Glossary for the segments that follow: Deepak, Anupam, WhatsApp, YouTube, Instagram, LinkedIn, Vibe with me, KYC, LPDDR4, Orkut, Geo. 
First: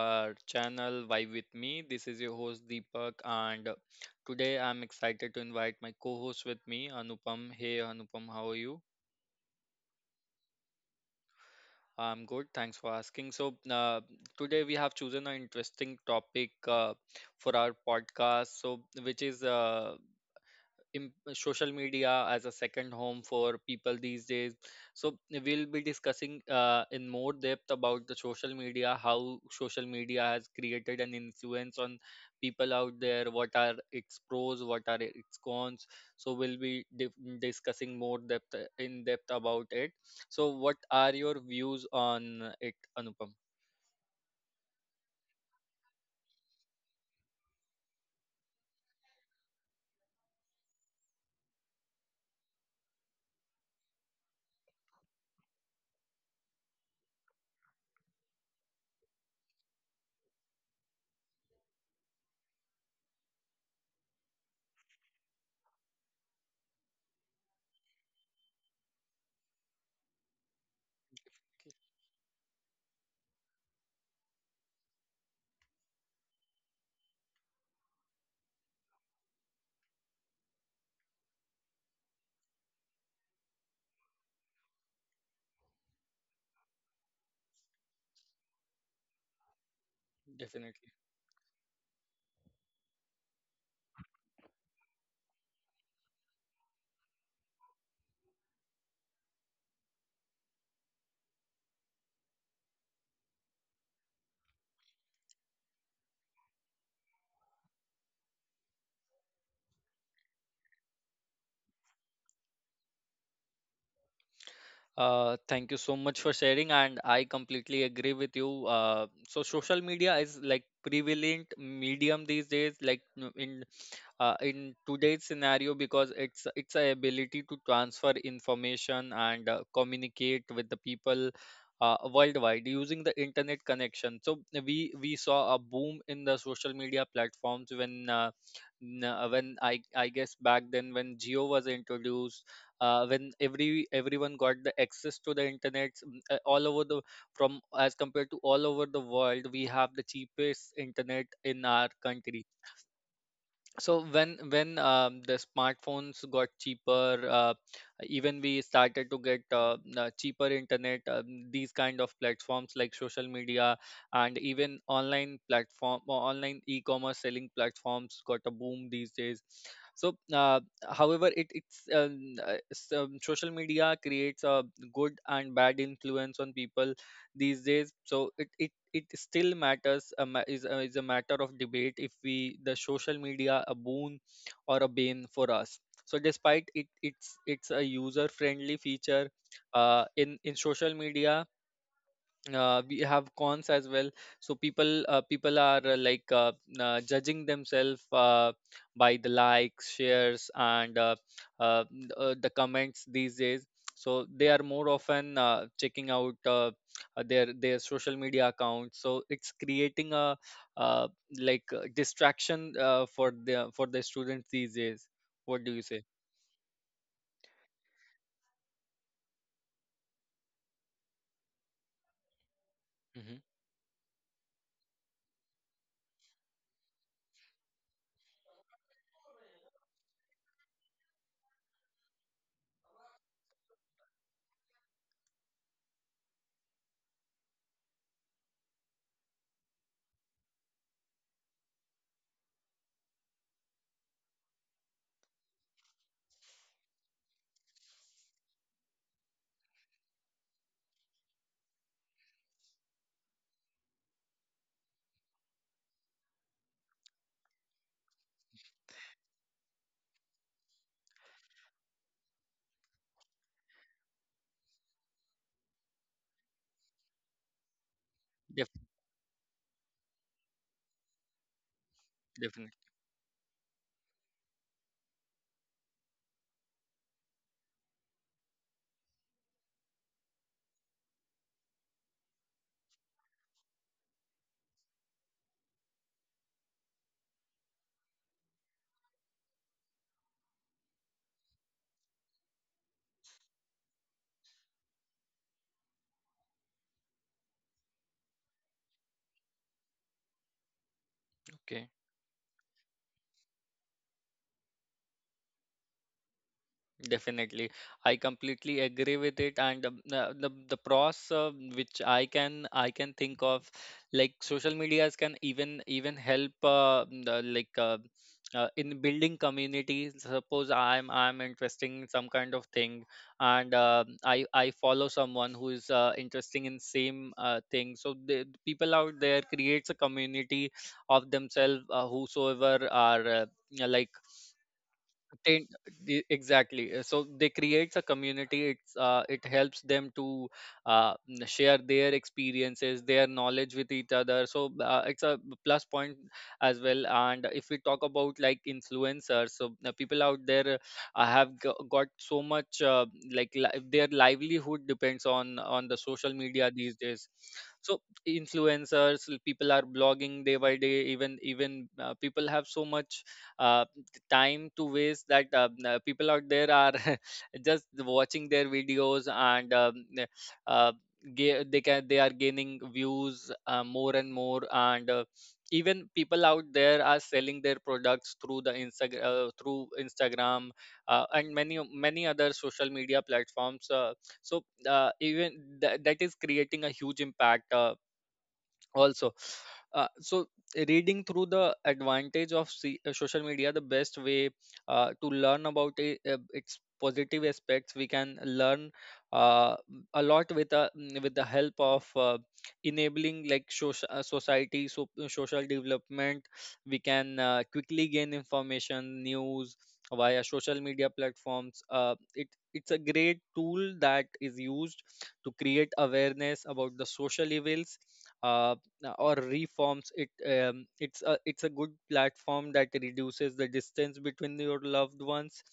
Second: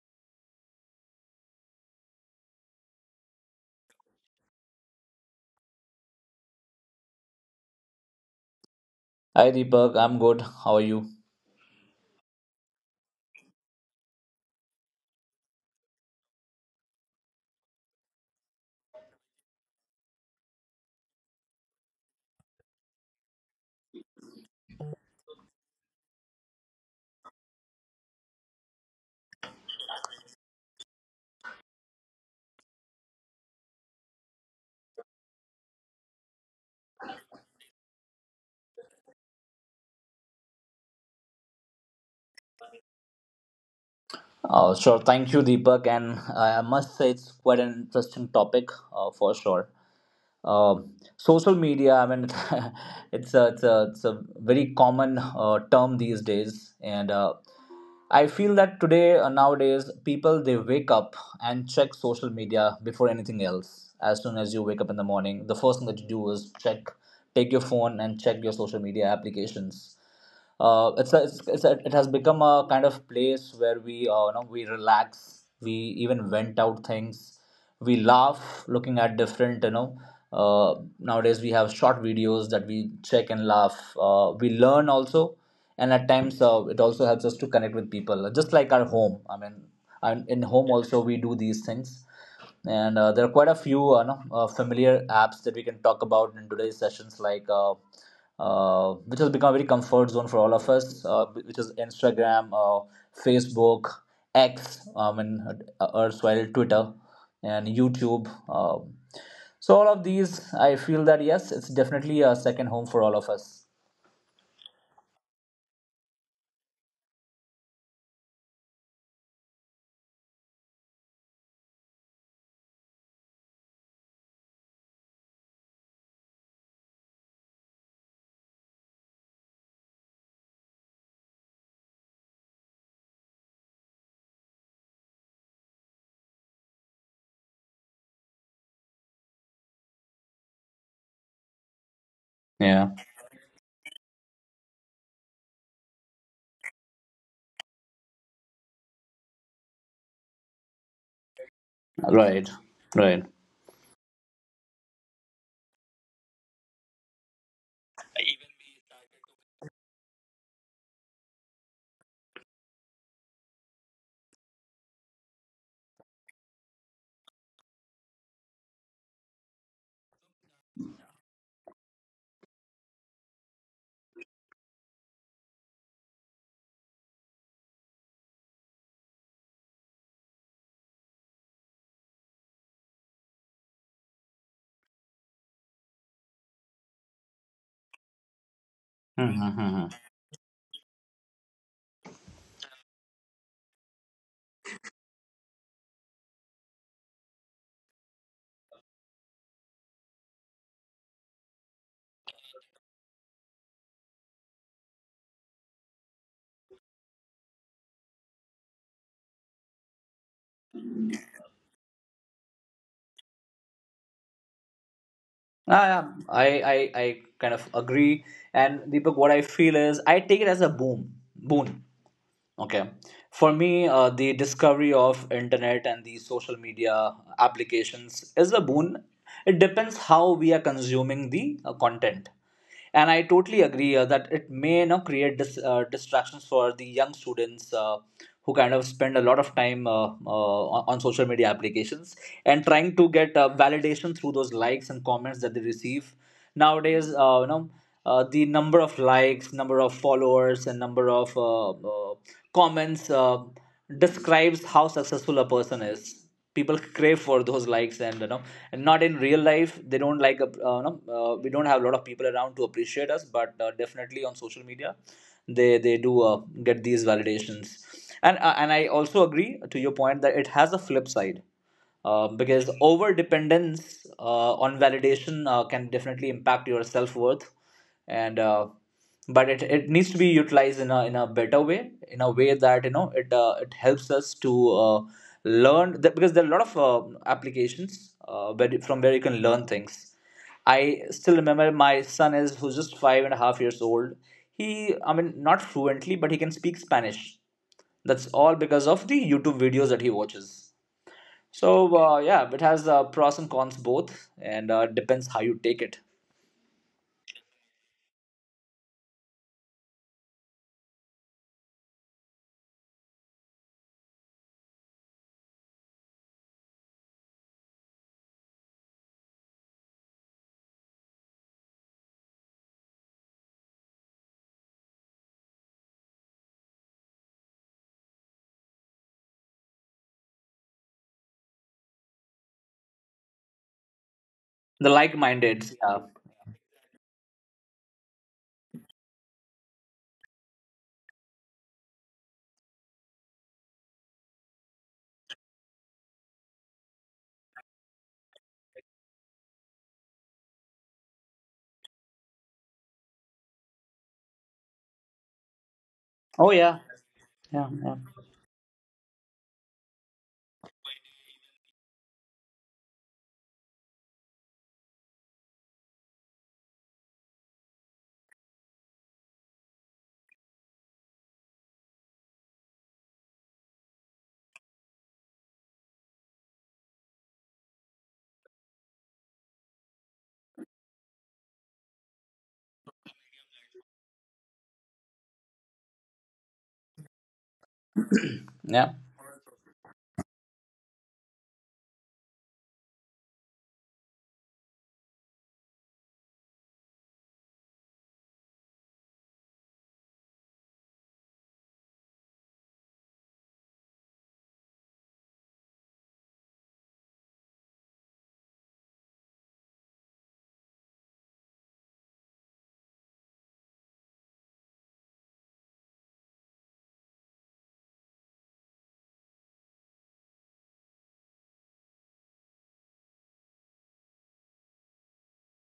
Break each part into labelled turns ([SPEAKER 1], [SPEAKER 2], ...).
[SPEAKER 1] our channel Vibe with me. This is your host Deepak and today I'm excited to invite my co-host with me Anupam. Hey Anupam, how are you?
[SPEAKER 2] Hi Deepak, I'm good. How are you?
[SPEAKER 1] I'm good. Thanks for asking. Today we have chosen an interesting topic for our podcast. So which is social media as a second home for people these days, so we'll be discussing in more depth about the social media, how social media has created an influence on people out there, what are its pros, what are its cons. So we'll be discussing more depth, in depth about it. So what are your views on it, Anupam?
[SPEAKER 2] Sure, thank you, Deepak. And I must say, it's quite an interesting topic for sure. Uh, Social media, I mean, it's a very common term these days. And I feel that today, nowadays, people they wake up and check social media before anything else. As soon as you wake up in the morning, the first thing that you do is check, take your phone and check your social media applications. Uh, it's, a, it's, it's a, it has become a kind of place where we we relax, we even vent out things, we laugh looking at different, nowadays we have short videos that we check and laugh. We learn also, and at times it also helps us to connect with people just like our home, I mean, and in home
[SPEAKER 1] Definitely.
[SPEAKER 2] also we do these things. And there are quite a few no, familiar apps that we can talk about in today's sessions, like, which has become a very comfort zone for all of us, which is Instagram, Facebook, X, and erstwhile Twitter, and YouTube. So all of these, I feel that yes, it's definitely a second home for all of us.
[SPEAKER 1] Thank you so much for sharing, and I completely agree with you. So social media is like prevalent medium these days, like in today's scenario, because it's a ability to transfer information and communicate with the people worldwide using the internet connection. So we saw a boom in the social media platforms when when I guess back then when Geo was introduced,
[SPEAKER 2] Yeah.
[SPEAKER 1] when everyone got the access to the internet, all over the, from as compared to all over the world, we have the cheapest internet in our country.
[SPEAKER 2] Right. Right.
[SPEAKER 1] So when the smartphones got cheaper, even we started to get cheaper internet. These kind of platforms like social media and even online platform or online e-commerce selling platforms got a boom these days. so uh, However, social media creates a good and bad influence on people these days. So it still matters, a ma- is a matter of debate if we the social media a boon or a bane for us. So despite it, it's a user friendly feature
[SPEAKER 2] Mhm, mhm.
[SPEAKER 1] in social media, we have cons as well. So people are judging themselves by the likes, shares and the comments these days. So they are more often checking out their social media accounts, so it's creating a uh, distraction for the students these days. What do you
[SPEAKER 2] Ah,
[SPEAKER 1] say?
[SPEAKER 2] yeah, I kind of agree. And Deepak, what I feel is I take it as a boom boon. Okay,
[SPEAKER 1] Mm-hmm.
[SPEAKER 2] for me, the discovery of internet and the social media applications is a boon. It depends how we are consuming the content. And I totally agree that it may, you know, create distractions for the young students. Who kind of spend a lot of time on social media applications, and trying to get validation through those likes and comments that they receive nowadays. You know, the number of likes, number of followers, and number of comments describes how successful a person is. People crave for those likes, and you know, and not in real life. They don't like a, you know, we don't have a lot of people around to appreciate us, but definitely on social media, they do get these validations. And
[SPEAKER 1] Def-
[SPEAKER 2] I also agree to your point that it has a flip side, because
[SPEAKER 1] Definitely.
[SPEAKER 2] over dependence on validation can definitely impact your self worth. And But it needs to be utilized in a better way, in a way that you know it it helps us to uh, learn that, because there are a lot of applications from where you can learn things. I still remember my son is who's just five and a half years old. He, I mean, not fluently, but he can speak Spanish. That's all because of the YouTube videos that he watches.
[SPEAKER 1] Okay.
[SPEAKER 2] So yeah, it has pros and cons both, and depends how you take it.
[SPEAKER 1] Definitely. I completely agree with it. And The, the, pros which I can think of, like social medias can even help the, like in building community. Suppose I'm interesting in some kind of thing, and I follow someone who is interesting in same thing. So the people out there creates a community of themselves, whosoever are. Like,
[SPEAKER 2] The like-minded,
[SPEAKER 1] attain
[SPEAKER 2] yeah.
[SPEAKER 1] the-, exactly. So they creates a community, it's it helps them to share their experiences, their knowledge with each other. So it's a plus point as well. And if we talk about like influencers, so people out there got so much their livelihood depends on the social
[SPEAKER 2] Oh
[SPEAKER 1] media
[SPEAKER 2] yeah,
[SPEAKER 1] these days.
[SPEAKER 2] yeah, yeah.
[SPEAKER 1] So influencers, people are blogging day by day. Even even People have so much uh, time to waste that people out there are just watching their videos and they can, they are gaining views more and more. And even people out there are selling their products through the through Instagram and many many other social media platforms. So Even that is creating a huge impact.
[SPEAKER 2] Yeah.
[SPEAKER 1] Also so Reading through the advantage of social media, the best way to learn about it, its positive aspects, we can learn uh, a lot with with the help of enabling like social, society. So social development, we can quickly gain information, news via social media platforms. It it's a great tool that is used to create awareness about the social evils, uh, or reforms. It's a, it's a good platform that reduces the distance between your loved ones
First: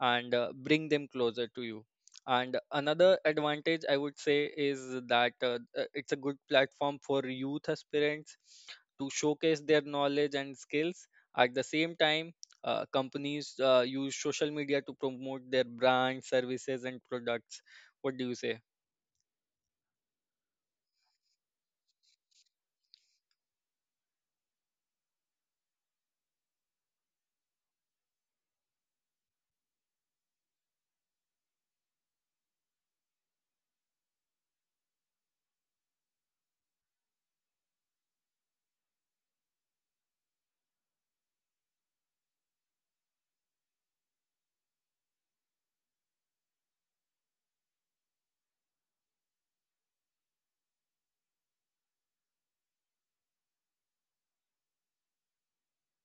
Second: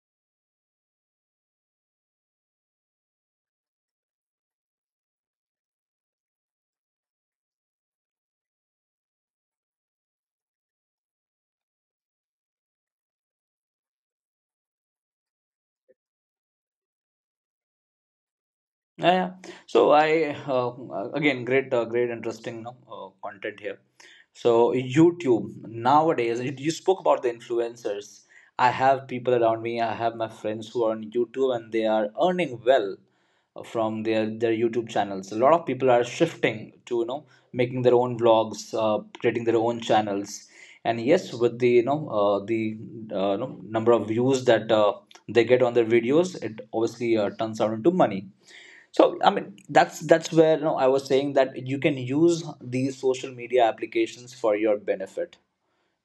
[SPEAKER 1] and bring them closer to you. And another advantage I would say is that it's a good platform for youth aspirants to showcase their knowledge and skills. At the same time, companies use social media to promote their brand, services and products. What do you say?
[SPEAKER 2] Yeah, yeah. So I, again great, great, interesting, no, content here. So YouTube nowadays, you spoke about the influencers. I have people around me. I have my friends who are on YouTube and they are earning well from their YouTube channels. A lot of people are shifting to, you know, making their own vlogs, creating their own channels. And yes, with the, you know, the you know, number of views that they get on their videos, it obviously turns out into money. So I mean, that's where, you know, I was saying that you can use these social media applications for your benefit.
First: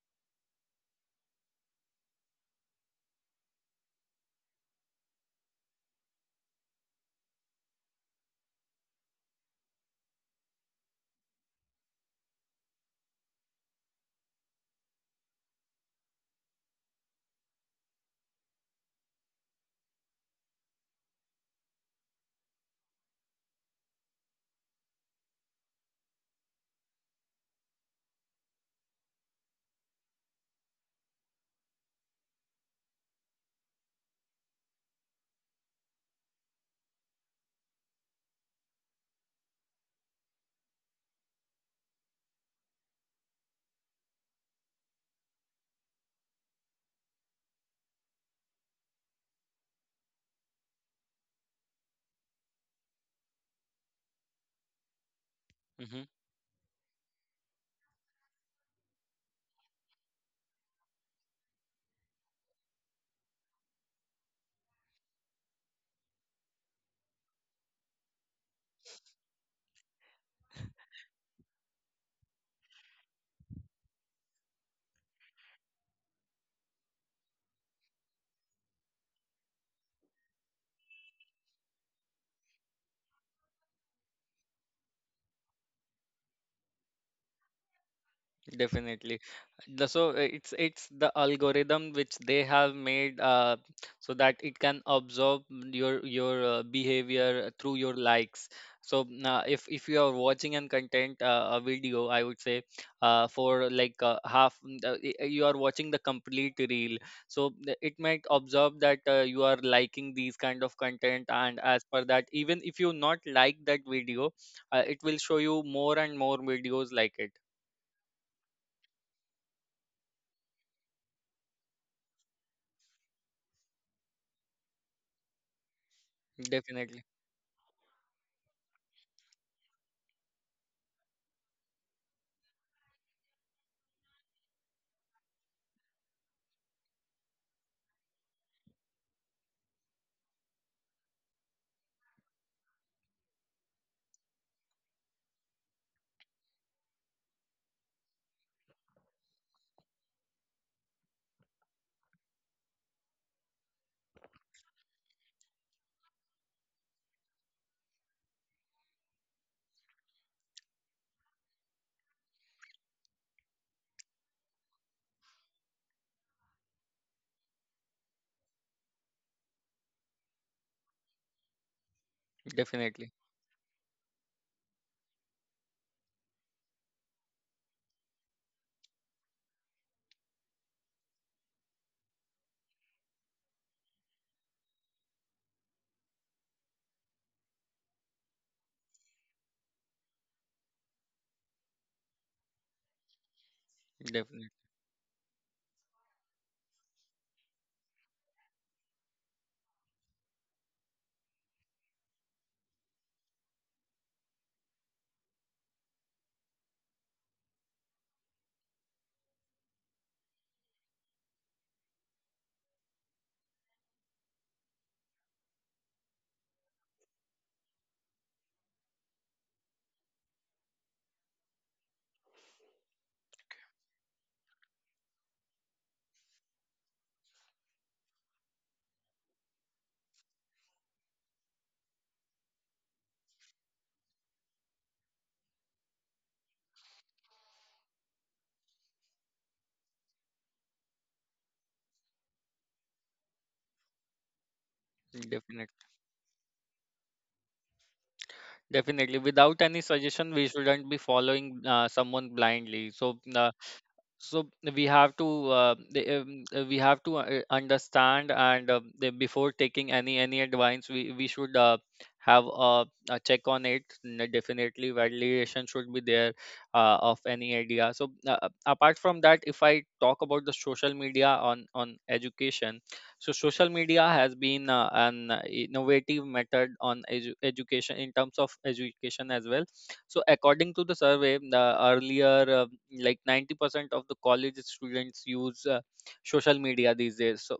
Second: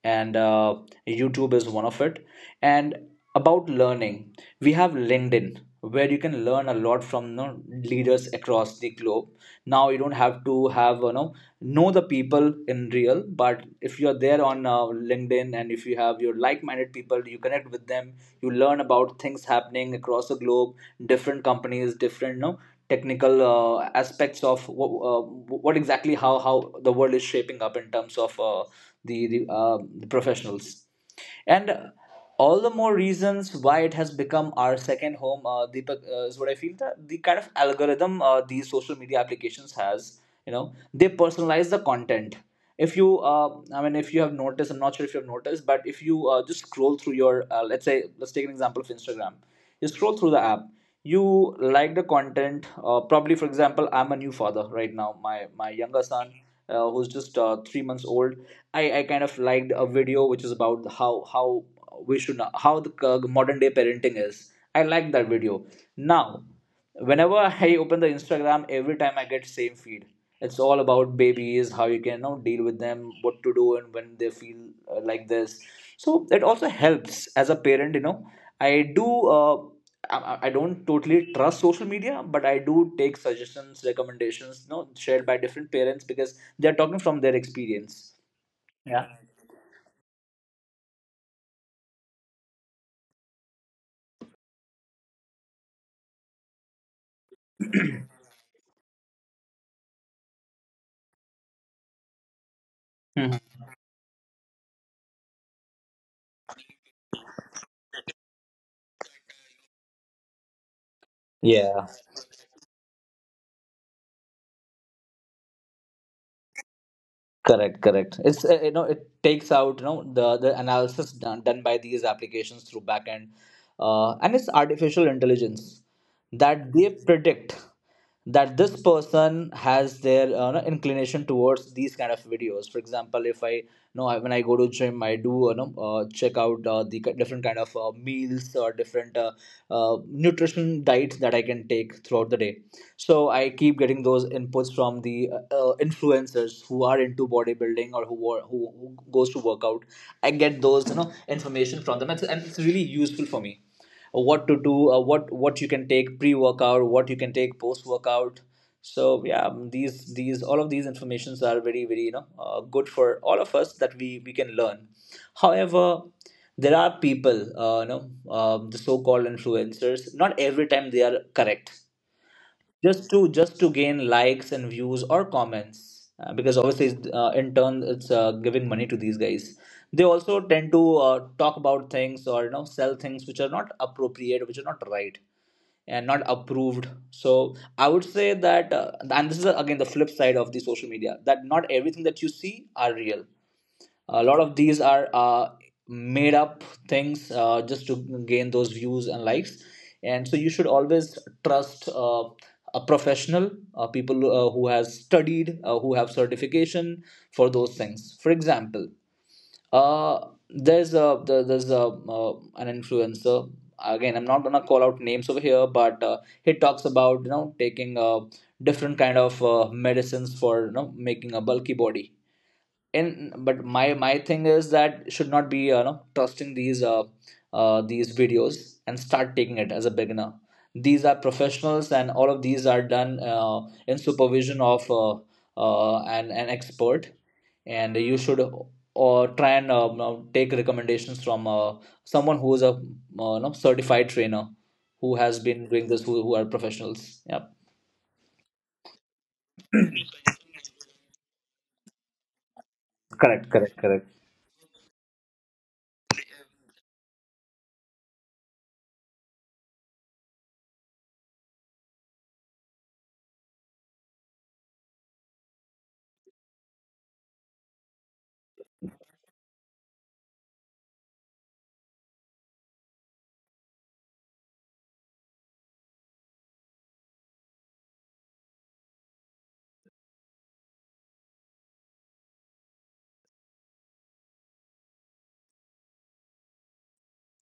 [SPEAKER 2] And YouTube is one of it. And about learning, we have LinkedIn, where you can learn a lot from, you know, leaders across the globe. Now you don't have to have, you know the people in real, but if you're there on LinkedIn, and if you have your like-minded people, you connect with them, you learn about things happening across the globe, different companies, different, you know, technical aspects of what exactly, how the world is shaping up in terms of the professionals. And all the more reasons why it has become our second home, Deepak, is what I feel, that the kind of algorithm these social media applications has, you know, they personalize the content. If you, if you have noticed, I'm not sure if you have noticed, but if you just scroll through your, let's take an example of Instagram. You scroll through the app, you like the content. Probably, for example, I'm a new father right now. My
[SPEAKER 1] Mm-hmm.
[SPEAKER 2] younger son, who's just 3 months old, I kind of liked a video which is about how we should, how the modern day parenting is. I liked that video. Now, whenever I open the Instagram, every time I get same feed. It's all about babies, how you can now deal with them, what to do, and when they feel like this. So it also helps as a parent. You know, I do. I don't totally trust social media, but I do take suggestions, recommendations, you know, shared by different parents because they are talking from their experience. Yeah.
[SPEAKER 1] Definitely. So it's the algorithm which they have made, so that it can absorb your behavior through your likes. So if you are watching and content a video, I would say,
[SPEAKER 2] Mhm.
[SPEAKER 1] for like half, you are watching the complete reel. So it might absorb that you are liking these kind of content, and as
[SPEAKER 2] Yeah,
[SPEAKER 1] per that, even if you not like that video, it will show you more and more videos like it.
[SPEAKER 2] correct, correct. It's you know, it takes out, you know, the analysis done, done by these applications through backend, and it's artificial intelligence that they
[SPEAKER 1] Definitely.
[SPEAKER 2] predict. That this person has their no, inclination towards these kind of videos. For example, if I, when I go to gym, I do no, check out the different kind of meals, or different nutrition diets that I can take throughout the day. So I keep getting those inputs from the influencers who are into bodybuilding, or who, are, who goes to workout. I get those, you know, information from them, and it's really useful for me, what to do, what you can take pre workout, what you can take post workout. So yeah, these all of these informations are very very, you know, good for all of us, that we can learn. However, there are people, the so called influencers, not every time they are correct,
[SPEAKER 1] Definitely,
[SPEAKER 2] just to gain likes and views or comments, because obviously in turn it's giving money to these guys. They also tend to talk about things, or you know, sell things which are not appropriate, which are not right and not approved. So I would say that, and this is again the flip side of the social media, that not everything that you see are real. A lot
[SPEAKER 1] definitely,
[SPEAKER 2] of these are made up things, just to gain those views and likes. And so you should always trust a professional people who has studied, who have certification for those things. For example, there's a, uh, an influencer, again I'm not gonna call out names over here, but he talks about, you know, taking different kind of medicines for, you know, making a bulky body in. But my thing is that should not be, you know, trusting these videos and start taking it as a beginner. These are professionals, and all of these are done in supervision of an expert. And you should, or try and you know, take recommendations from someone who is a, you know, certified trainer, who has been
[SPEAKER 1] definitely,
[SPEAKER 2] doing this, who are professionals. Yep.
[SPEAKER 1] Definitely. Without any suggestion, we shouldn't be following someone blindly. So,
[SPEAKER 2] Correct,
[SPEAKER 1] uh,
[SPEAKER 2] correct, correct.
[SPEAKER 1] so we have to we have to understand and before taking any advice, we should have a check on it. Definitely validation should be there of any idea. So apart from that, if I talk about the social media on education, so social media has been an innovative method on education, in terms of education as well. So according to the survey, earlier like 90% of the college students use social media these days. So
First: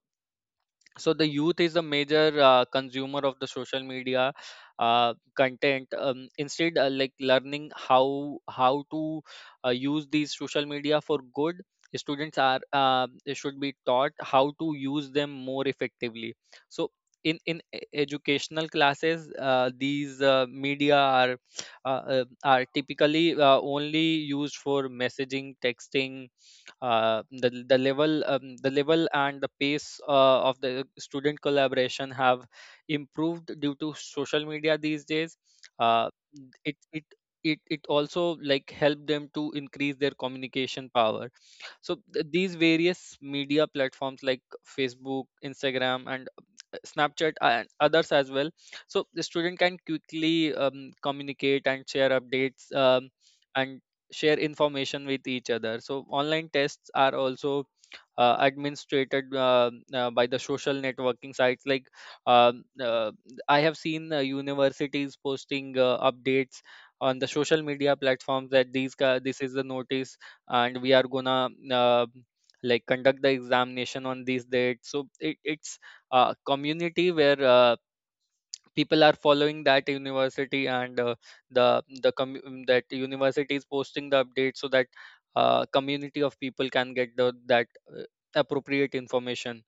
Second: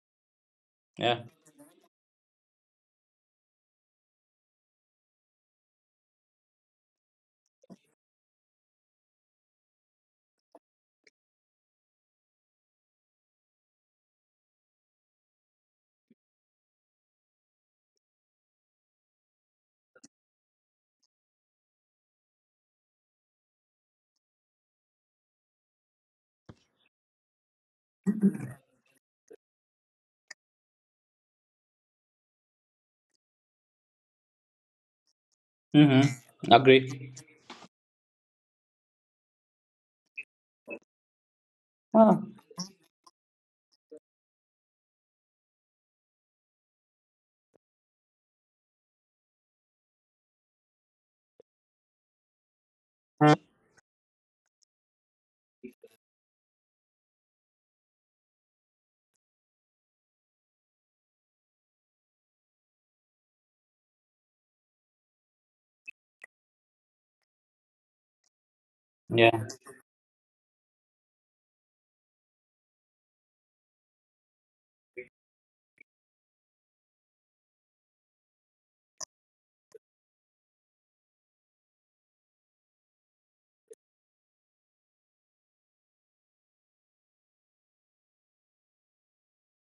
[SPEAKER 1] so
[SPEAKER 2] Yeah.
[SPEAKER 1] the youth is a major consumer of the social media content. Instead like learning how to use these social media for good, students are they should be taught how to use them more effectively. So in educational classes, these media are typically only used for messaging, texting. The level and the pace of the student collaboration have improved due to social media these days.
[SPEAKER 2] Mm-hmm.
[SPEAKER 1] Uh, it
[SPEAKER 2] Agree.
[SPEAKER 1] it it it also like help them to increase their communication power. So
[SPEAKER 2] Ah.
[SPEAKER 1] these various media platforms like Facebook, Instagram and Snapchat and others as well. So the student can quickly communicate and share updates and share information with each other. So online tests are also administrated by the social networking sites like um, uh, I have seen universities posting updates on the social media platforms that
[SPEAKER 2] Yeah.
[SPEAKER 1] this is the notice and we are gonna like conduct the examination on these dates. So it's community where people are following that university, and the commu that university is posting the update, so that community of people can get the that uh, appropriate information.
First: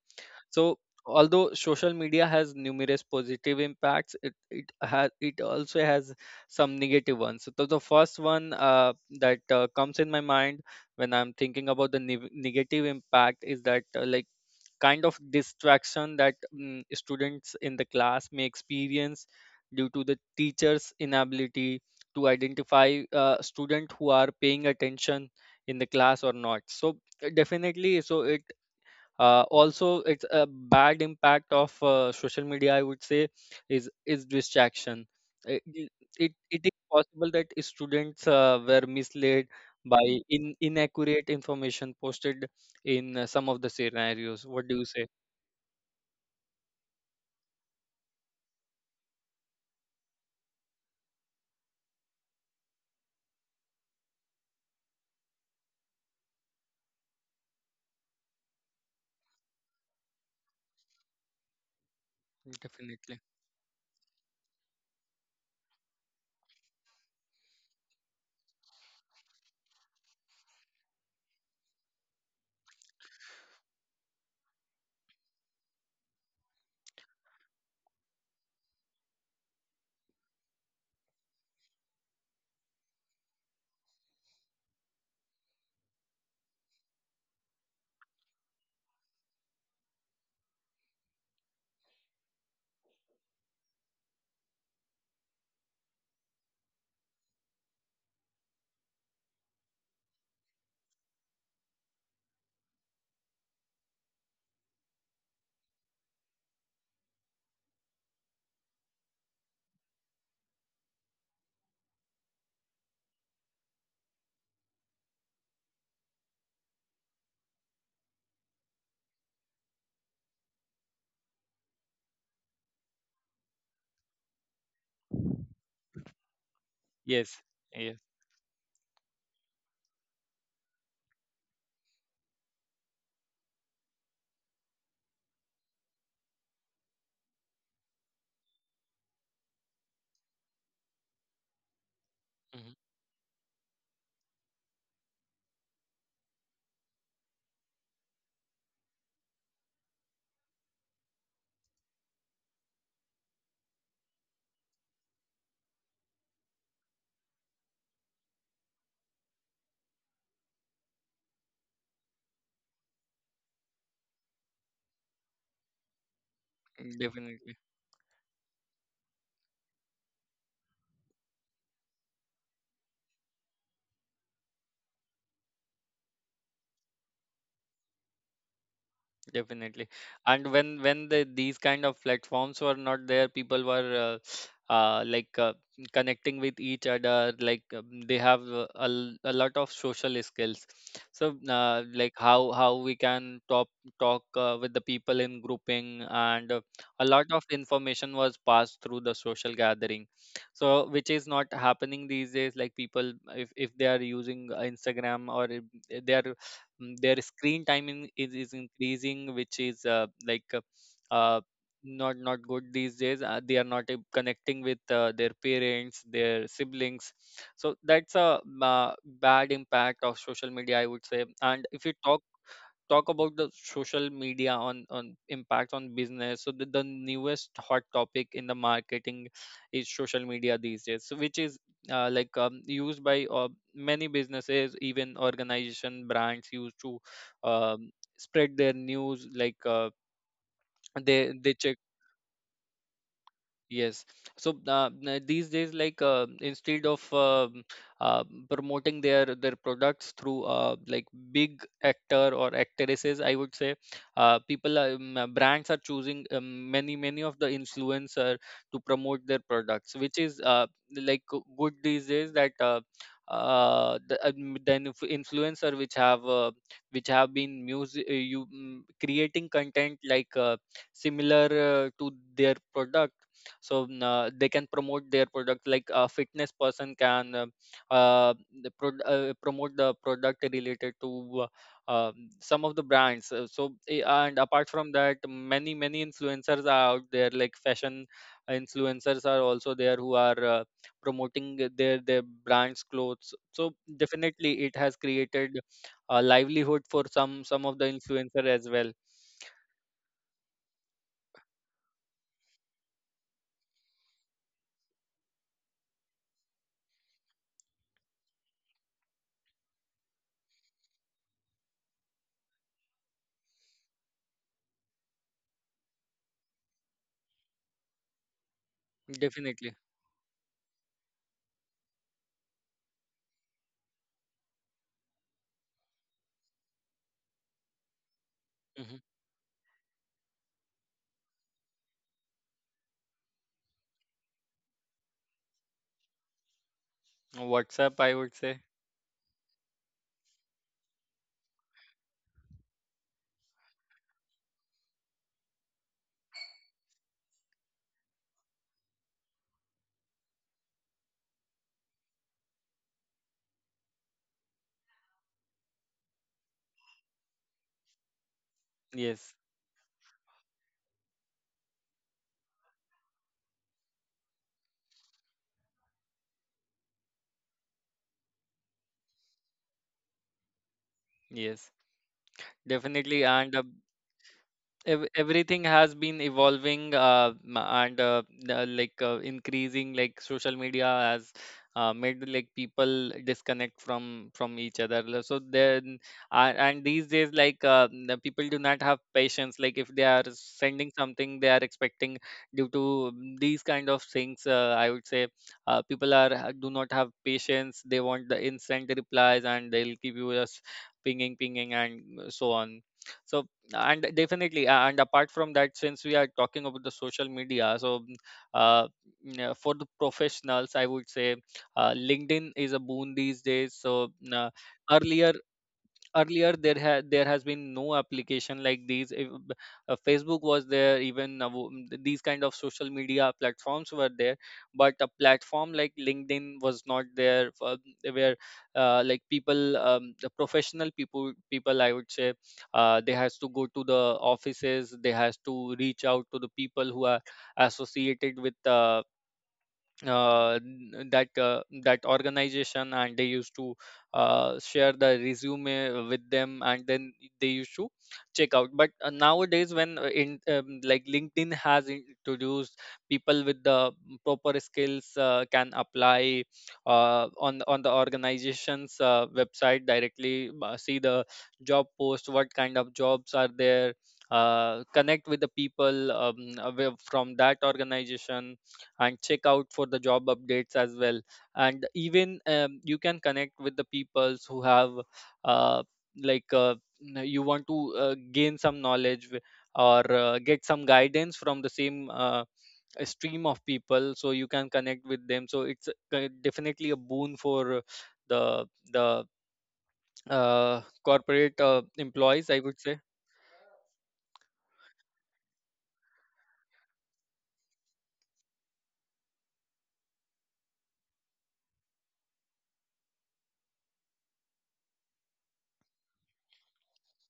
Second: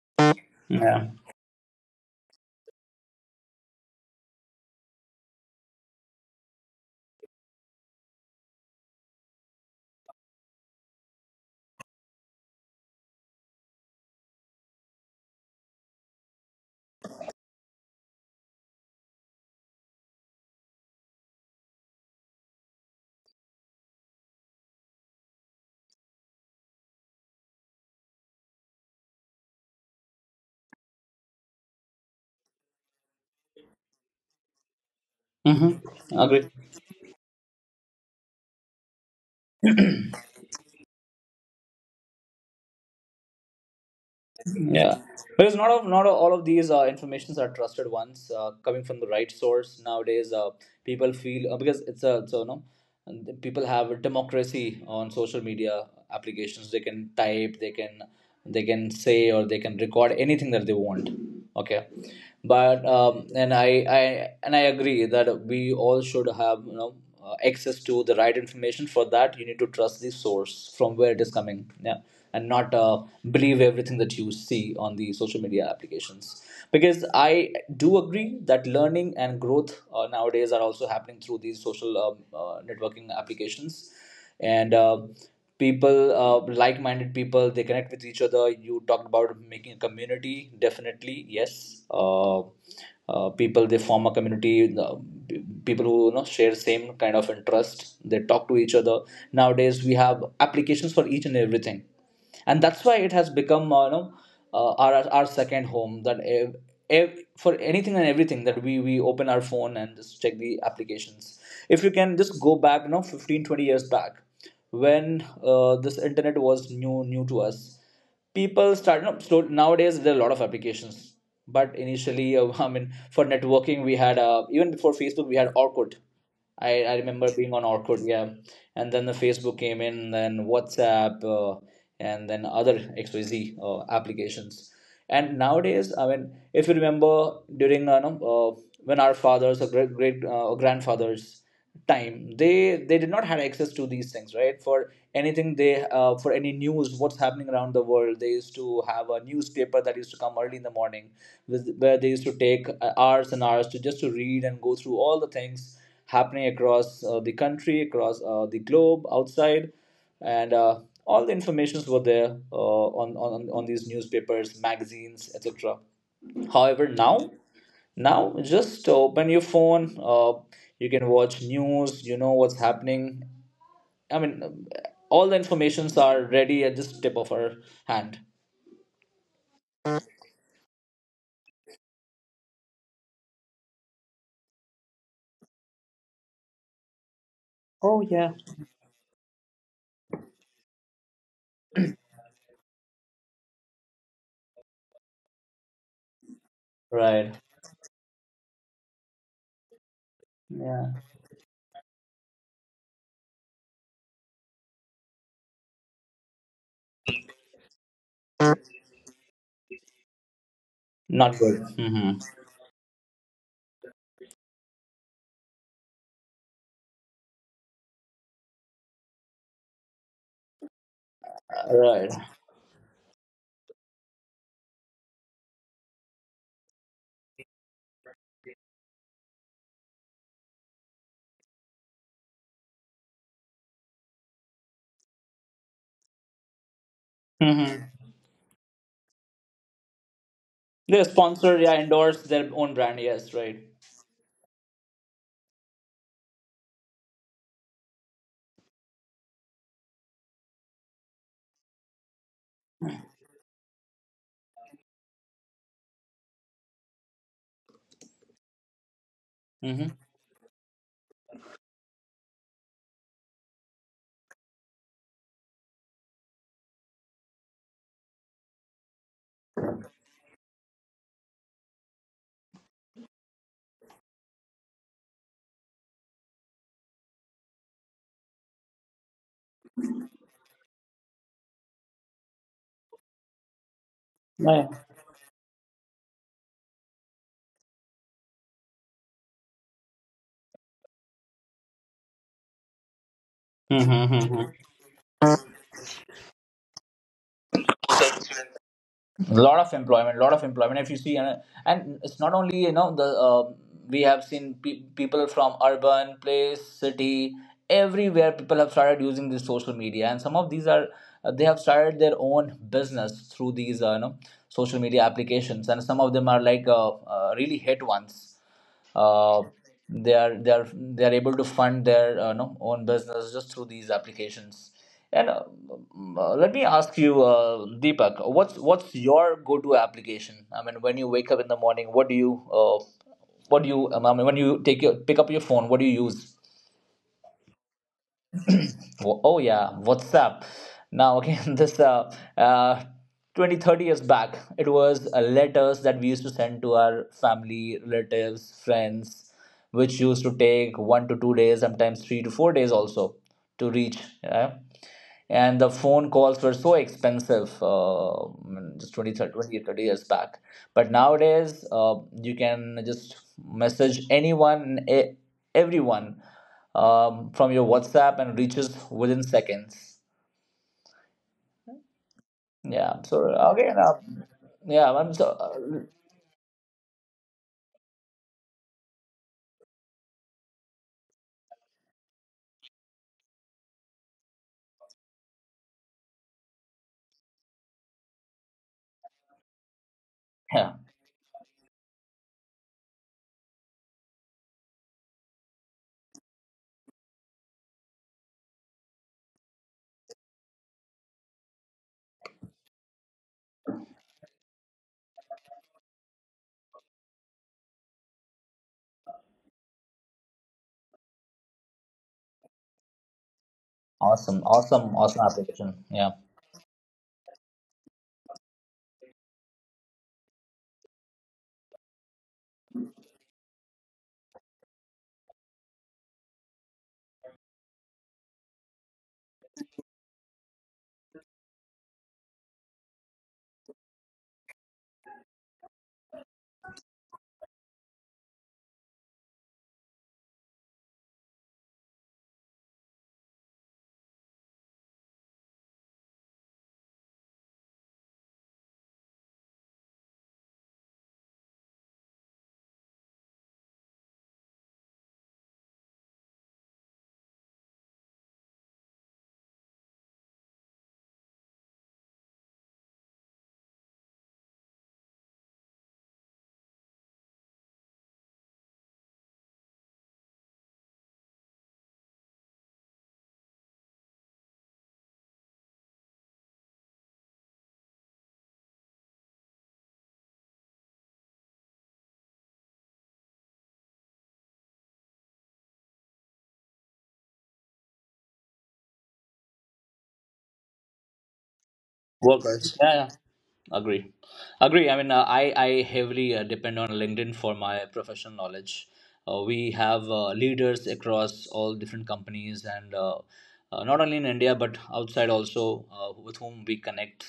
[SPEAKER 1] So
[SPEAKER 2] Yeah.
[SPEAKER 1] although social media has numerous positive impacts, it also has some negative ones. So the first one that comes in my mind when I'm thinking about the negative impact is that like kind of distraction that students in the class may experience due to the teacher's inability to identify student who are paying attention in the class or not. So definitely so it also it's a bad impact of social media I would say, is distraction. Uh, it,
[SPEAKER 2] Mm-hmm. Agree.
[SPEAKER 1] it is possible that students were misled by inaccurate information posted in some of the scenarios. What do you
[SPEAKER 2] Yeah,
[SPEAKER 1] say?
[SPEAKER 2] because not of not all of these informations are trusted ones coming from the right source nowadays. People feel because it's a so no, and the people have a democracy on social media applications. They can type, they can say, or they can record anything that they want. Okay, but
[SPEAKER 1] Definitely.
[SPEAKER 2] and I and I agree that we all should have, you know, access to the right information. For that, you need to trust the source from where it is coming. Yeah, and not believe everything that you see on the social media applications because I do agree that learning and growth nowadays are also happening through these social networking applications and people like-minded people, they connect with each other. You talked about making a community, definitely, yes, people, they form a community. The people who, you know, share same kind of interest, they talk to each other. Nowadays we have applications for each and everything, and that's why it has become, you know, our second home, that for anything and everything that we open our phone and just check the applications. If you can just go back, you know, 15, 20 years back, when this internet was new to us, people started, no, slow, nowadays there are a lot of applications. But initially, I mean, for networking we had, even before Facebook we had Orkut. I remember
[SPEAKER 1] Yes.
[SPEAKER 2] being on
[SPEAKER 1] Yes.
[SPEAKER 2] Orkut, yeah. And then the Facebook came in, then WhatsApp, and then other XYZ applications. And nowadays, I mean, if you remember during no, when our fathers or great or grandfathers' time,
[SPEAKER 1] Hmm.
[SPEAKER 2] they did not have access to these things, right? For anything they for any news, what's happening around the world, they used to have a newspaper that used to come early in the morning, with, where they used to take hours and hours to just to read and go through all the things happening across the country, across the globe, outside, and all the informations were there on these newspapers, magazines, etc. However,
[SPEAKER 1] Definitely.
[SPEAKER 2] now just open your phone. You can watch news. You know what's happening. I mean, all the informations are ready at just tip of our hand.
[SPEAKER 1] Definitely. And when the, these kind of platforms were not there, people were uh, uh, like uh, connecting with each other. Like
[SPEAKER 2] Oh
[SPEAKER 1] they
[SPEAKER 2] yeah.
[SPEAKER 1] have a lot of social skills. So like how we can talk with the people in grouping, and a lot
[SPEAKER 2] Right.
[SPEAKER 1] of information was passed through the social gathering. So
[SPEAKER 2] Yeah.
[SPEAKER 1] which is not happening these days. Like people, if they are using Instagram, or if they are, their screen time is increasing, which is
[SPEAKER 2] Not
[SPEAKER 1] uh,
[SPEAKER 2] good. Mm-hmm.
[SPEAKER 1] not good these days. They are not connecting with their parents, their siblings. So that's a bad impact of social media, I would say. And if you
[SPEAKER 2] Right.
[SPEAKER 1] talk about the social media on impact on business, so the newest hot topic in the marketing is social media these days. So which is used by many businesses, even organization, brands used to
[SPEAKER 2] Mm-hmm.
[SPEAKER 1] um, spread their news, like
[SPEAKER 2] They
[SPEAKER 1] they
[SPEAKER 2] sponsor.
[SPEAKER 1] check.
[SPEAKER 2] Yeah, endorse their own brand. Yes. Right.
[SPEAKER 1] Yes. So these days, like instead of uh, promoting their products through like big actor or actresses, I would say, people are, brands are choosing many of the influencer to promote their products,
[SPEAKER 2] Hmm.
[SPEAKER 1] which is like good these days, that the influencer which have been creating content like similar to their product. So they can promote their product, like a fitness person can uh, promote the product related to some of the brands. And apart
[SPEAKER 2] Yeah.
[SPEAKER 1] from that, many influencers are out there, like fashion influencers are also there, who are promoting their brands clothes. So definitely it has created a livelihood for some of the
[SPEAKER 2] Mm-hmm.
[SPEAKER 1] influencer as well.
[SPEAKER 2] Lot of employment, lot of employment if you see, and it's not only, you know, the we have seen people from urban place, city, everywhere, people have started using this social media, and some of these are, they have started their own business through these, you know, social media applications, and some of them are like, really hit ones. uh,
[SPEAKER 1] Definitely.
[SPEAKER 2] they are, they are able to fund their no, own business just through these applications. And let me ask you, Deepak, what's
[SPEAKER 1] Hmm.
[SPEAKER 2] your go to application? I mean, when you wake up in the morning, what do you I mean, when you take your pick up your phone, what do you use?
[SPEAKER 1] WhatsApp, I would say.
[SPEAKER 2] Oh yeah, WhatsApp. Now again, this uh, 20, 30 years back, it was letters that we used to send to our family, relatives, friends, which used to take 1 to 2 days, sometimes 3 to 4 days also to reach. Yeah? And the phone calls were so expensive, just 20, 30,
[SPEAKER 1] Yes.
[SPEAKER 2] thirty years back. But nowadays, you can just message anyone, everyone, from your WhatsApp, and reaches within seconds.
[SPEAKER 1] Yes.
[SPEAKER 2] Yeah.
[SPEAKER 1] Definitely,
[SPEAKER 2] So
[SPEAKER 1] and
[SPEAKER 2] again, yeah, I'm so
[SPEAKER 1] everything has been evolving, like increasing, like social media has made like people disconnect from each other. So then and these days, like the people do not have patience, like if they are
[SPEAKER 2] yeah,
[SPEAKER 1] sending something, they are expecting, due to these kind of things, I would say, people are do not have patience, they want the instant replies, and they'll keep you just pinging and so on. So, and definitely, and apart from that, since we are talking about the social media, so uh, you know, for the professionals, I would say, LinkedIn is a boon these days. So
[SPEAKER 2] awesome, awesome, awesome
[SPEAKER 1] earlier,
[SPEAKER 2] application. Yeah.
[SPEAKER 1] there had there has been no application like these. If Facebook was there, even these kind of social media platforms were there, but a platform like LinkedIn was not there, for where like people, the professional people, I would say, they has to go to the offices, they has to reach out to the people who are associated with that that organization, and they used to share the resume with them, and then they used to check out. But nowadays, when in like LinkedIn has introduced, people with the proper skills can apply on the organization's website directly, see the job post, what kind of jobs are there, connect with the people, away from that organization, and check out for the job updates as well. And even, you can connect with the peoples who have uh, like uh, you want to gain some knowledge, wi- or get some guidance from the same a stream of people, so you can connect with them. So it's definitely a boon for the the corporate employees, I
[SPEAKER 2] Workers.
[SPEAKER 1] would
[SPEAKER 2] Yeah,
[SPEAKER 1] say.
[SPEAKER 2] yeah, agree, agree. I mean, I heavily depend on LinkedIn for my professional knowledge. We have leaders across all different companies and not only in India but outside also, with whom we connect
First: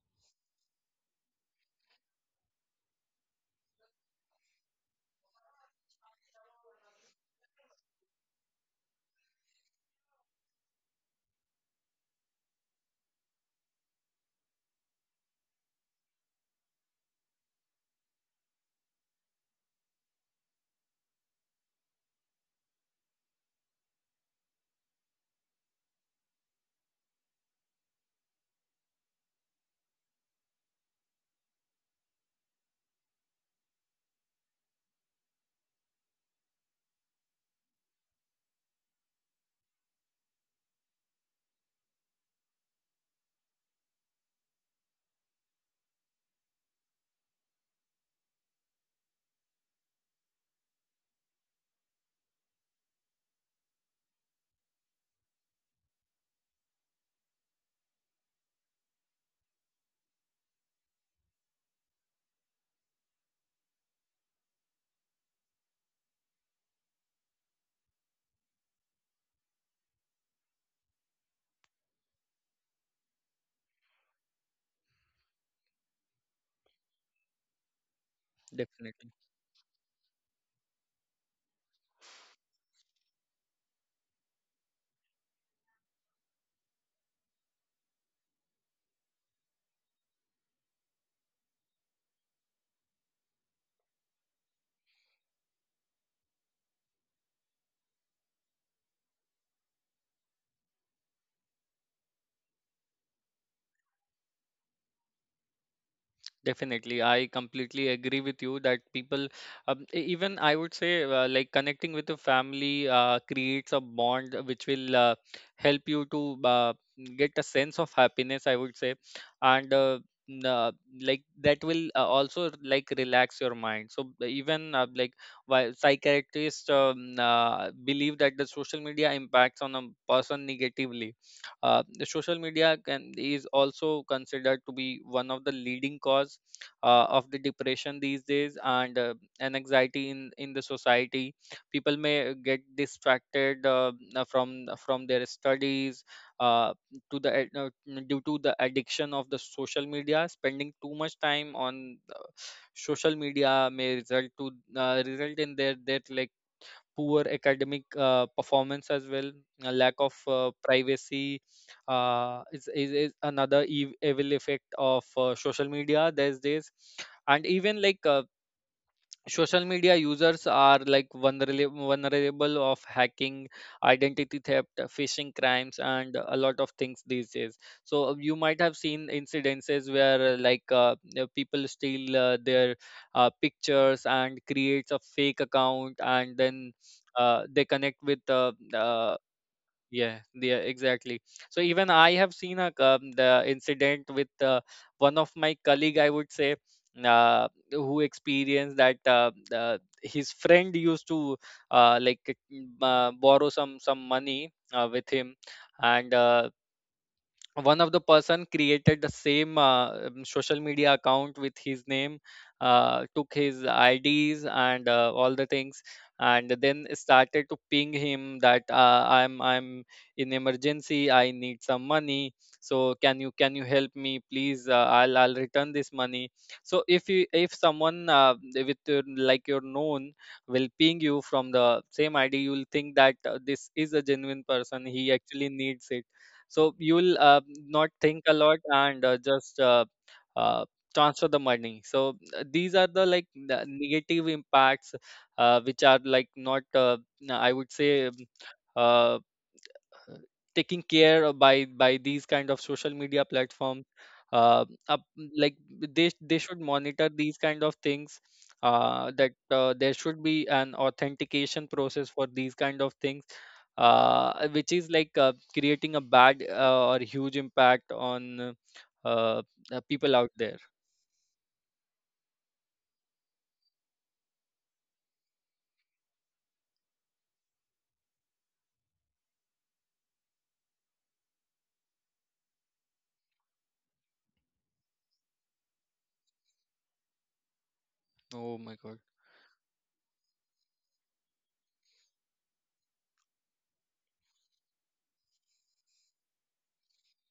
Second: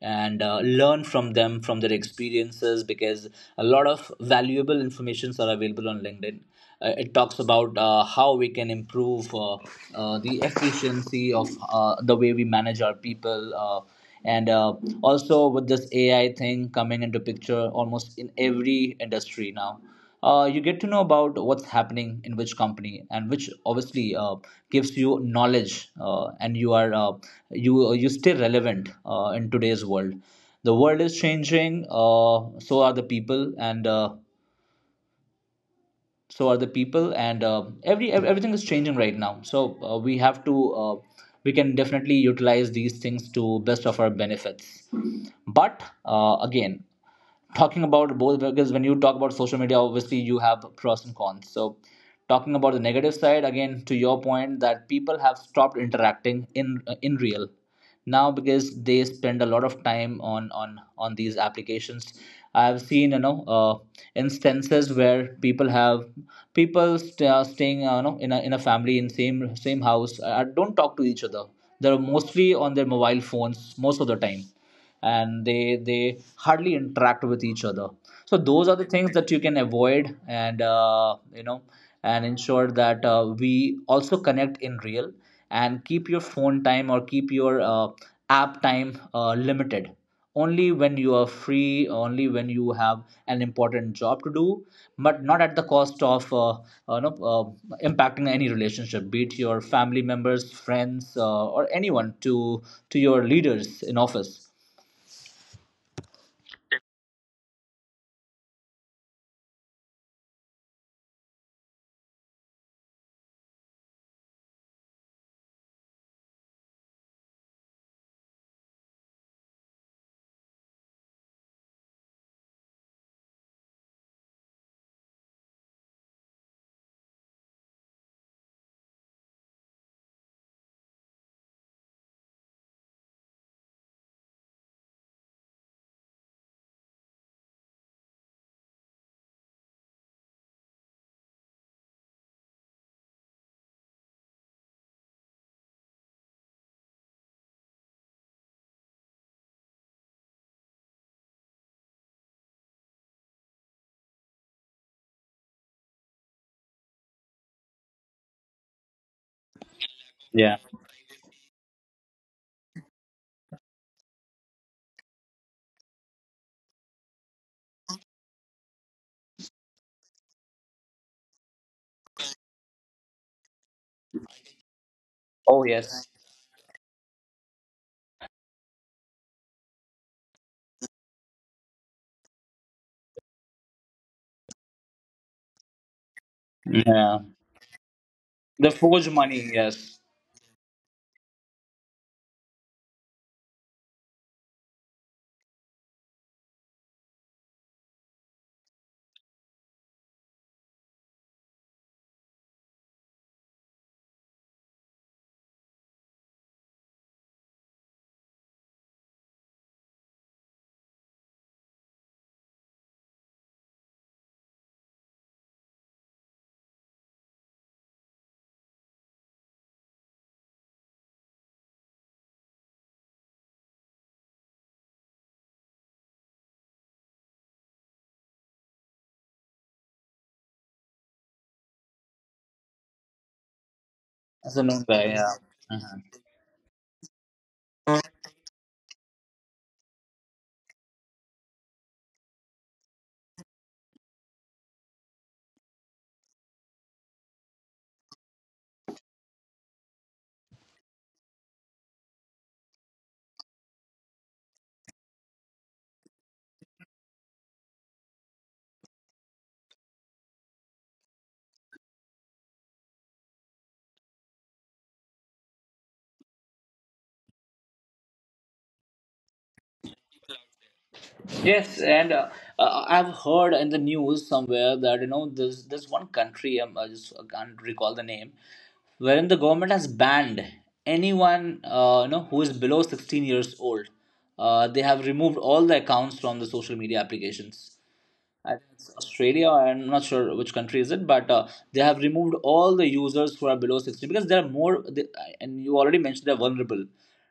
[SPEAKER 2] and learn from them from their experiences, because a lot of valuable informations are available on LinkedIn. It talks about how we can improve the efficiency of the way we manage our people. And also, with this AI thing coming into picture almost in every industry now, you get to know about what's happening in which company, and which obviously gives you knowledge, and you are you stay relevant in today's world. The world is changing, so are the people, and every everything is changing right now, so we have to we can definitely utilize these things to best of our benefits. But again, talking about both, because when you talk about social media, obviously you have pros and cons, so talking about the negative side, again, to your point, that people have stopped interacting in real now, because they spend a lot of time on on these applications. I've seen, you know, instances where people have, staying, you know, in a family, in same house, don't talk to each other. They're mostly on their mobile phones most of the time, and they hardly interact with each other. So those are the things
[SPEAKER 1] Definitely.
[SPEAKER 2] that you can avoid, and you know, and ensure that we also connect in real, and keep your phone time, or keep your app time limited, only when you are free, only when you have an important job to do, but not at the cost of no, impacting any relationship, be it your family members, friends, or anyone, to your leaders in office.
[SPEAKER 1] Definitely, I completely agree with you that people, even I would say, like connecting with the family creates a bond, which will help you to get a sense of happiness, I would say, and n- uh, like that will also like relax your mind. So even like, why psychiatrists believe that the social media impacts on a person negatively, the social media can is also considered to be one of the leading cause of the depression these days, and an anxiety in the society. People may get distracted from their studies, uh, to the ad- uh, due to the addiction of the social media. Spending too much time on social media may result to result in their like poor academic performance as well. A lack of
[SPEAKER 2] Yeah.
[SPEAKER 1] privacy is another evil effect of social media these days. And even, like social media users are like vulnerable of hacking, identity theft, phishing
[SPEAKER 2] Oh
[SPEAKER 1] crimes,
[SPEAKER 2] yes.
[SPEAKER 1] and a lot of things these days. So you might have seen incidences where people steal their pictures and creates a fake account, and then
[SPEAKER 2] Yeah.
[SPEAKER 1] they connect with
[SPEAKER 2] The forged money. Yes.
[SPEAKER 1] yeah, yeah, exactly. So even I have seen a the incident with one of my colleague, I would say, who experienced that his friend used to uh, like borrow some money with him, and one of the person created the same social media account with his name, took his ids, and all the things, and then started to ping him that I'm in emergency, I need some money, so can you help me please, I'll return this money. So if you, if someone with your, like your known, will ping you from the same id, you'll think that this is a genuine
[SPEAKER 2] As a
[SPEAKER 1] person,
[SPEAKER 2] known guy.
[SPEAKER 1] he
[SPEAKER 2] Yeah.
[SPEAKER 1] actually needs
[SPEAKER 2] Uh-huh.
[SPEAKER 1] it. So you'll not think a lot, and just uh, transfer the money. So these are the like the negative impacts which are like not I would say, uh, uh, taking care of by these kind of social media platforms, uh, up, like they should monitor these kind of things, that there should be an authentication process for these kind of things, which is like creating a bad, or huge impact on uh, people out there.
[SPEAKER 2] Yes, and I've heard in the news somewhere that, you know, there's one country, I just can't recall the name, wherein the government has banned anyone, you know, who is below 16 years old. They have removed all the accounts from the social media applications. I
[SPEAKER 1] Oh
[SPEAKER 2] think
[SPEAKER 1] my
[SPEAKER 2] it's
[SPEAKER 1] god.
[SPEAKER 2] Australia, or I'm not sure which country is it, but they have removed all the users who are below 16, because they are more, they, and you already mentioned they're vulnerable,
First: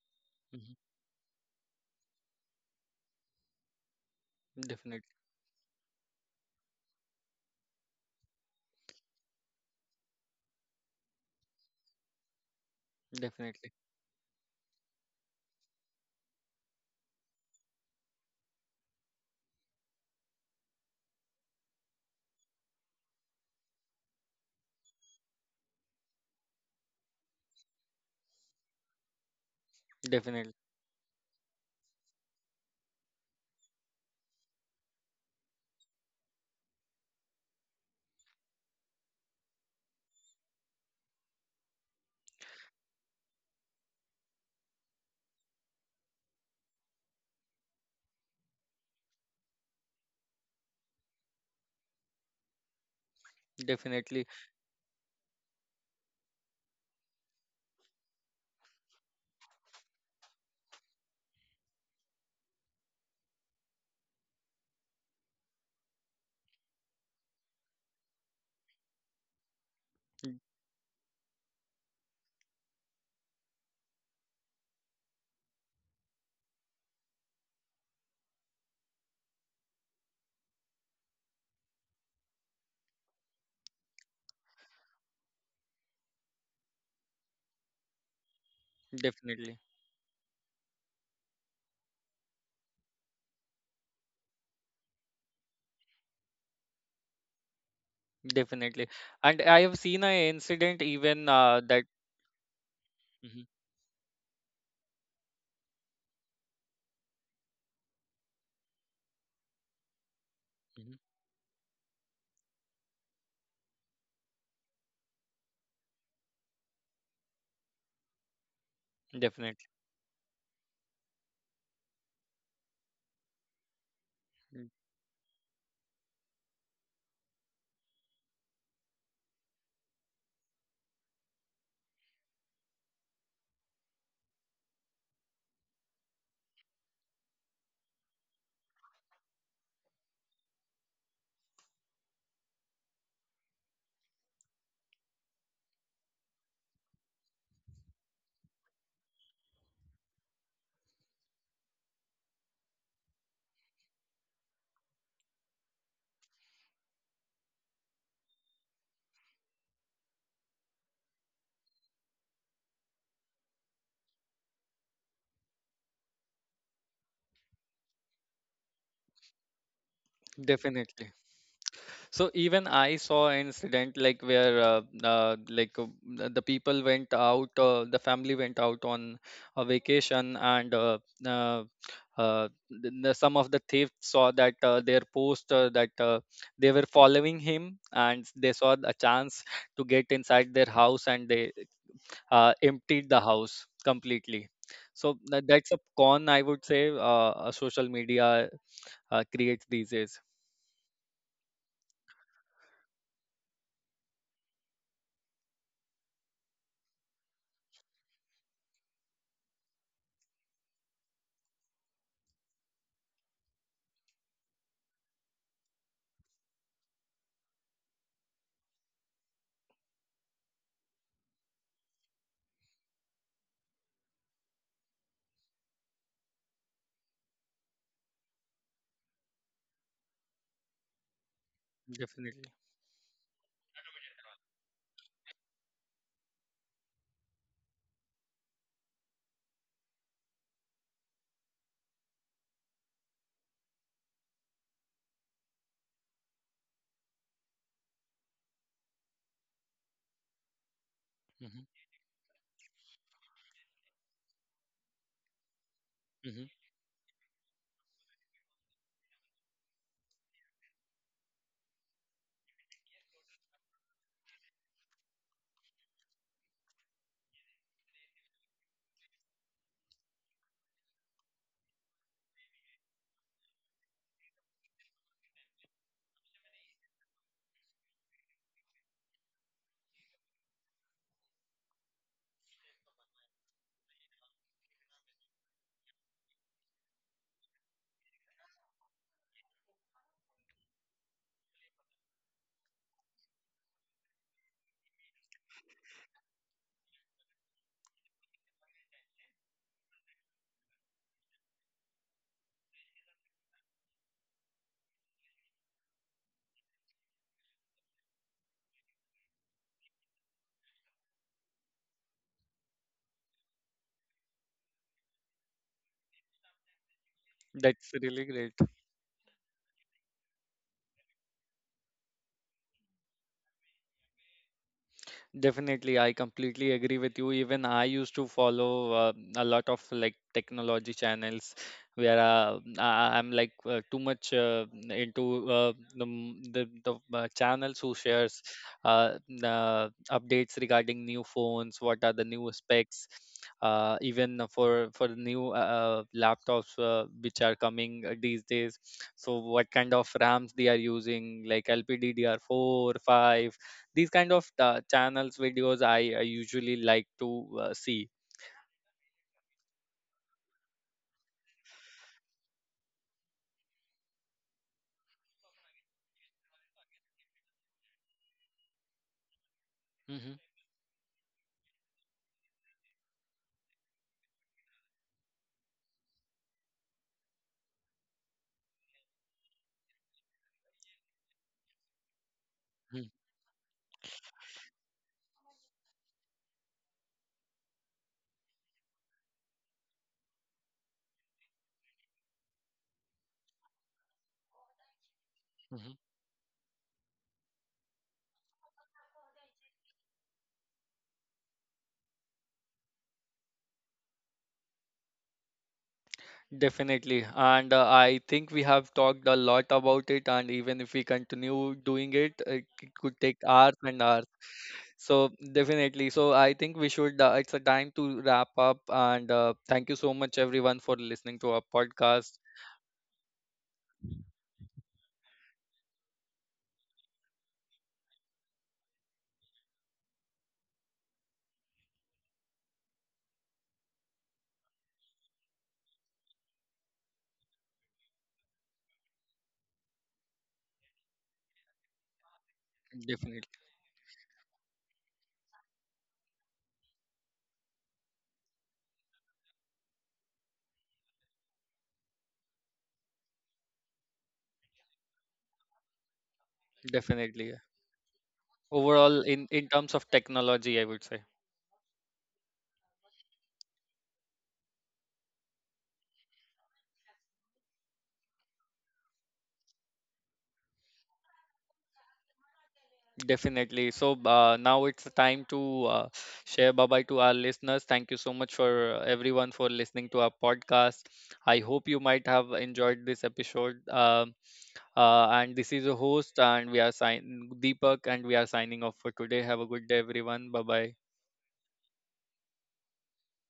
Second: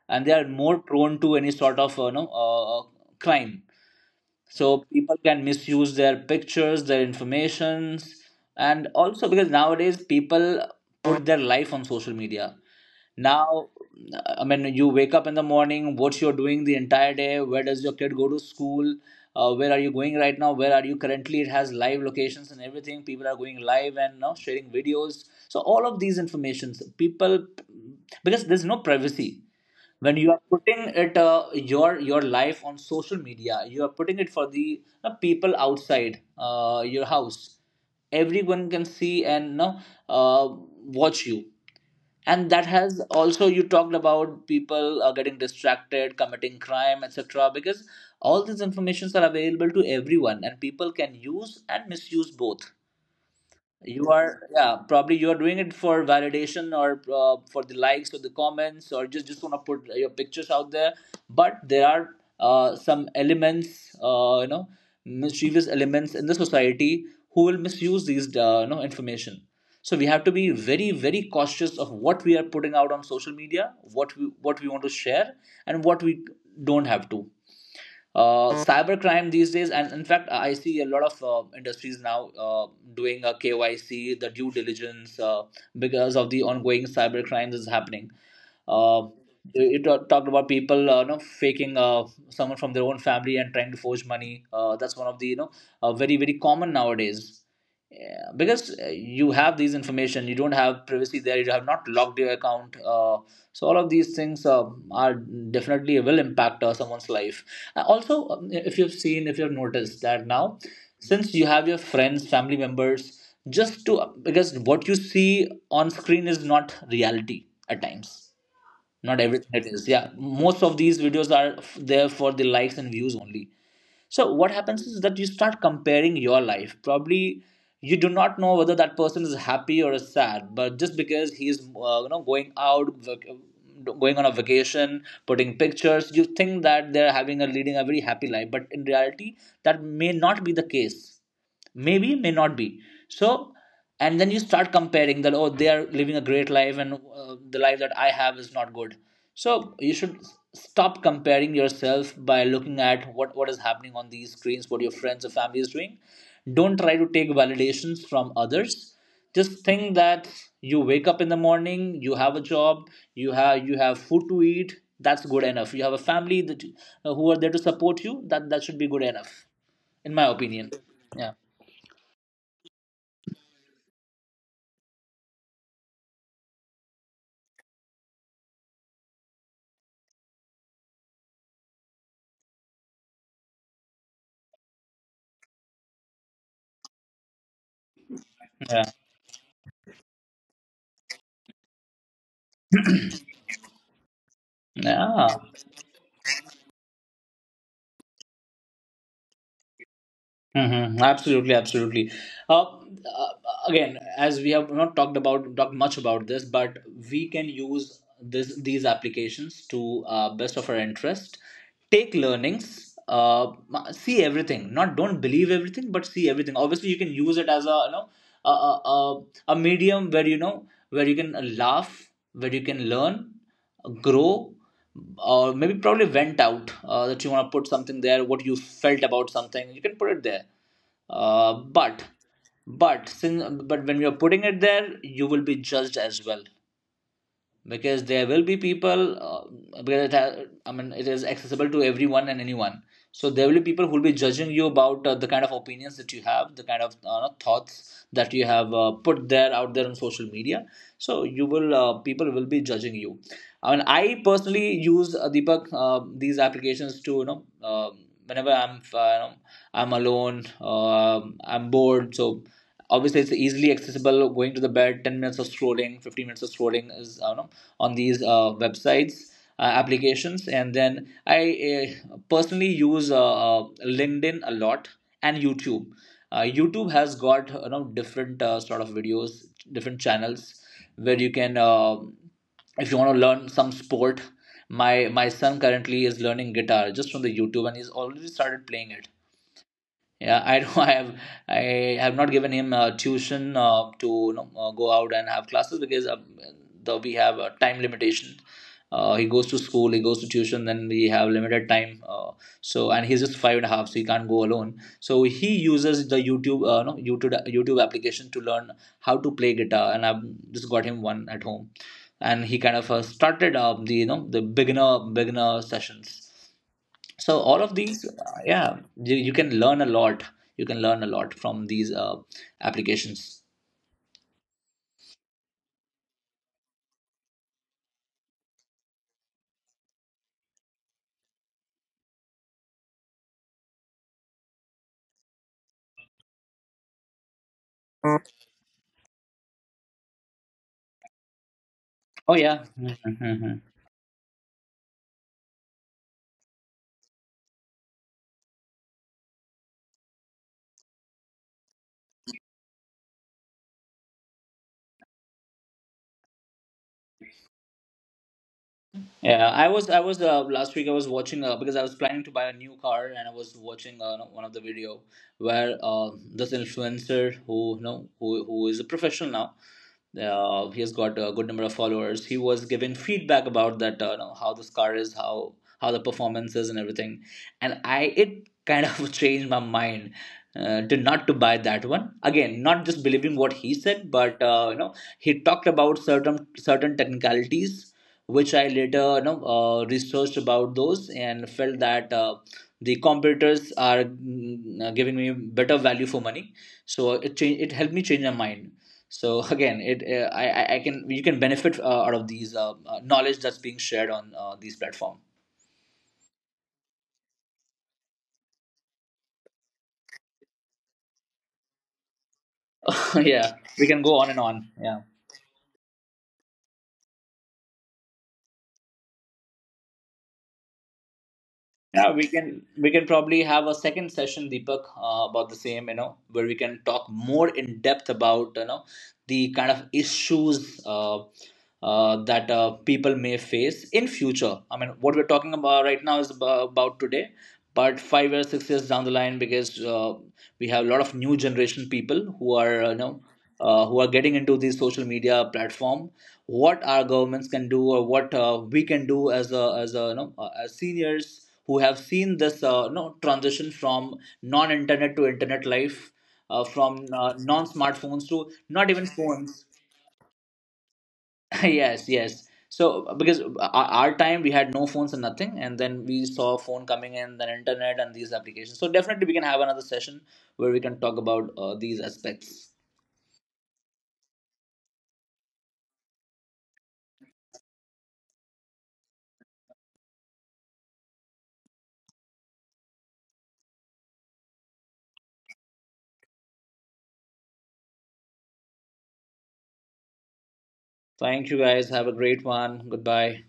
[SPEAKER 2] and they are
[SPEAKER 1] Mhm.
[SPEAKER 2] more prone to any sort of, you know, crime. So
[SPEAKER 1] Definitely.
[SPEAKER 2] people can misuse their pictures, their informations. And also, because nowadays people put their life on social media now.
[SPEAKER 1] Definitely.
[SPEAKER 2] I mean, you wake up in the morning, what you're doing the entire day, where does your kid go to school, where are you going right now, where are you currently. It has live locations and everything, people are going live and now sharing videos, so all of these informations people, because there's no privacy. When you are
[SPEAKER 1] Definitely.
[SPEAKER 2] putting it, your life on social media, you are putting it for the, people outside your house. Everyone can see, and, you know, uh, watch you, and that has also, you talked about people getting distracted, committing crime, etc., because all these informations are available to everyone, and people can use and misuse both. You
[SPEAKER 1] Definitely.
[SPEAKER 2] are, yeah, probably you are doing it for validation, or for the likes or the comments, or just want to put your pictures out there. But there are some elements, you know, mischievous elements in the society who will misuse these, you know, information. So we have to
[SPEAKER 1] Mm.
[SPEAKER 2] be very very cautious of what we are putting out on social media, what we want to share, and what we don't have to. Cybercrime these days, and in fact, I see a lot of industries now doing a KYC, the due diligence, because of the ongoing cybercrime that's happening. Uh,
[SPEAKER 1] Definitely.
[SPEAKER 2] you talked about people you know, faking someone from their own family and trying to forge money. That's one of the, you know, very very common nowadays. Yeah, because
[SPEAKER 1] Definitely.
[SPEAKER 2] you
[SPEAKER 1] And
[SPEAKER 2] have
[SPEAKER 1] I
[SPEAKER 2] these
[SPEAKER 1] have seen an
[SPEAKER 2] information, you don't
[SPEAKER 1] incident
[SPEAKER 2] have privacy
[SPEAKER 1] even
[SPEAKER 2] there, you have
[SPEAKER 1] that.
[SPEAKER 2] not locked your account.
[SPEAKER 1] Mhm.
[SPEAKER 2] So all of these things are definitely will impact someone's life. Also, if you've seen, if you've noticed that now,
[SPEAKER 1] Mhm.
[SPEAKER 2] since you have your friends, family members, just to, because what you see on screen is not reality at times, not everything
[SPEAKER 1] Definitely.
[SPEAKER 2] it is, yeah, most of these videos are there for the likes and views only. So what
[SPEAKER 1] Mm.
[SPEAKER 2] happens is that you start comparing your life. Probably you do not know whether that person is happy or is sad, but just because he is, you know, going out going on a vacation, putting pictures, you think that they're having a, leading a very happy life, but in reality, that may not be the case, maybe may not be. So, and then you start comparing that, oh, they are living a great life, and the life that I have is not good. So you should stop comparing yourself by looking at what is happening on these screens, what your friends or family is doing. Don't try to take validations from others. Just think that you wake up in the morning, you have a job, you have, you have food to eat. That's good enough. You have a family that who are there to support you. That, that should be good enough, in my opinion.
[SPEAKER 1] Definitely.
[SPEAKER 2] Yeah.
[SPEAKER 1] So even I saw an incident like, where the people went out, the family went out on a vacation, and uh, some of the thieves saw that their post, that they were following him, and they saw
[SPEAKER 2] Yeah.
[SPEAKER 1] a chance to get inside their house, and they emptied the house completely. So
[SPEAKER 2] Yeah.
[SPEAKER 1] that's a con, I would say, social media creates these days.
[SPEAKER 2] Mm-hmm. Absolutely, absolutely. Uh, uh, Again, as we have not talked much about this, but we can use this these applications to best of our interest. Take learnings, see everything. Not Don't believe everything, but see everything. Obviously, you can use it as a a, a medium where where you can laugh, where you can learn, grow, or maybe probably went out, that you want to put something there. What you felt about something, you can put it there, uh, but
[SPEAKER 1] Definitely.
[SPEAKER 2] but when you're putting it there, you will be judged as well, because there will be people, I mean, it is accessible to everyone and anyone. So there will be people who will be judging you about the kind of opinions that you have, the kind of thoughts that you have put there out there on social media. So you
[SPEAKER 1] Hmm.
[SPEAKER 2] will people will be judging you. I mean, I personally use, Deepak, these
[SPEAKER 1] Hmm.
[SPEAKER 2] applications to whenever I'm alone, I'm bored. So obviously, it's easily accessible. Going to the bed, 10 minutes of scrolling, 15 minutes of scrolling is on these websites, applications. And then I personally use uh, LinkedIn a lot, and YouTube. YouTube has got, different sort of videos, different channels where you can, if you want to learn some sport, my son currently is learning guitar just from the YouTube, and he's already started playing it. Yeah, I don't. I have not given him tuition to go out and have classes, because we have a time limitation. He goes to school, he goes to tuition, then we have limited time, so, and he's just five and a half, so he can't go alone. So he uses the YouTube, no, YouTube application to learn how to play guitar. And I've just got him one at home, and he kind of started the, the beginner sessions. So all of
[SPEAKER 1] That's
[SPEAKER 2] these,
[SPEAKER 1] really great.
[SPEAKER 2] yeah, you can learn a lot, you can learn a lot from these applications.
[SPEAKER 1] Definitely, I completely agree with you. Even I used to follow a lot of like technology channels, where I'm like too much into the m- the channels who shares the updates regarding new phones, what are the
[SPEAKER 2] Oh
[SPEAKER 1] new
[SPEAKER 2] yeah.
[SPEAKER 1] specs, even for new laptops which are coming these days. So what kind of RAMs they are using, like LPDDR4, 5, these kind of channels videos, I usually like to see.
[SPEAKER 2] Yeah, I was last week I was watching, because I was planning to buy a new car, and I was watching one of the video, where this influencer, who you know who is a professional
[SPEAKER 1] Mm-hmm.
[SPEAKER 2] now, he has got a good number of followers. He was given feedback about that, how this car is, how the performance is, and everything. And I it kind of changed my mind, to not to buy that one again, not just believing what he said, but he talked about certain technicalities, which I later, researched about those and felt that the competitors are, giving me better
[SPEAKER 1] Mm-hmm.
[SPEAKER 2] value for money. So it helped me change my mind. So again, it I can you can benefit out of these knowledge that's being shared on these platform.
[SPEAKER 1] Definitely, and I think we have talked a lot about it, and even if we continue doing it, it could take
[SPEAKER 2] Yeah,
[SPEAKER 1] hours
[SPEAKER 2] we
[SPEAKER 1] and
[SPEAKER 2] can
[SPEAKER 1] hours.
[SPEAKER 2] go on and on. Yeah.
[SPEAKER 1] So definitely, so I think we should, it's a time to wrap up, and thank you so much everyone for listening to our
[SPEAKER 2] Yeah, we
[SPEAKER 1] podcast.
[SPEAKER 2] can we can probably have a second session, Deepak, about the same. You know, where we can talk more in depth about, the kind of issues, that people may face in future. I mean, what we're talking about right now is about today, but 5 years, 6 years down the line, because we have a lot of new generation people who are you know
[SPEAKER 1] Definitely.
[SPEAKER 2] uh, who are getting into these social media platform. What our governments can do, or what we can do as a you know as seniors who have seen this, no, transition from non-internet to internet life, from
[SPEAKER 1] Definitely.
[SPEAKER 2] non-smartphones to not even
[SPEAKER 1] Overall, in
[SPEAKER 2] phones.
[SPEAKER 1] terms of technology, I would say.
[SPEAKER 2] Yes, yes. So because our time we had no phones and nothing, and then we saw phone coming in, then internet and these applications. So definitely we can have another session where we can talk about these aspects.
[SPEAKER 1] Definitely. So now it's the time to share bye bye to our listeners. Thank you so much for everyone for listening to our podcast. I hope you might have enjoyed this episode. And this is your host, and we are sign Deepak, and we are signing off for today. Have a good day, everyone. Bye bye.
[SPEAKER 2] Thank you guys. Have a great one. Goodbye.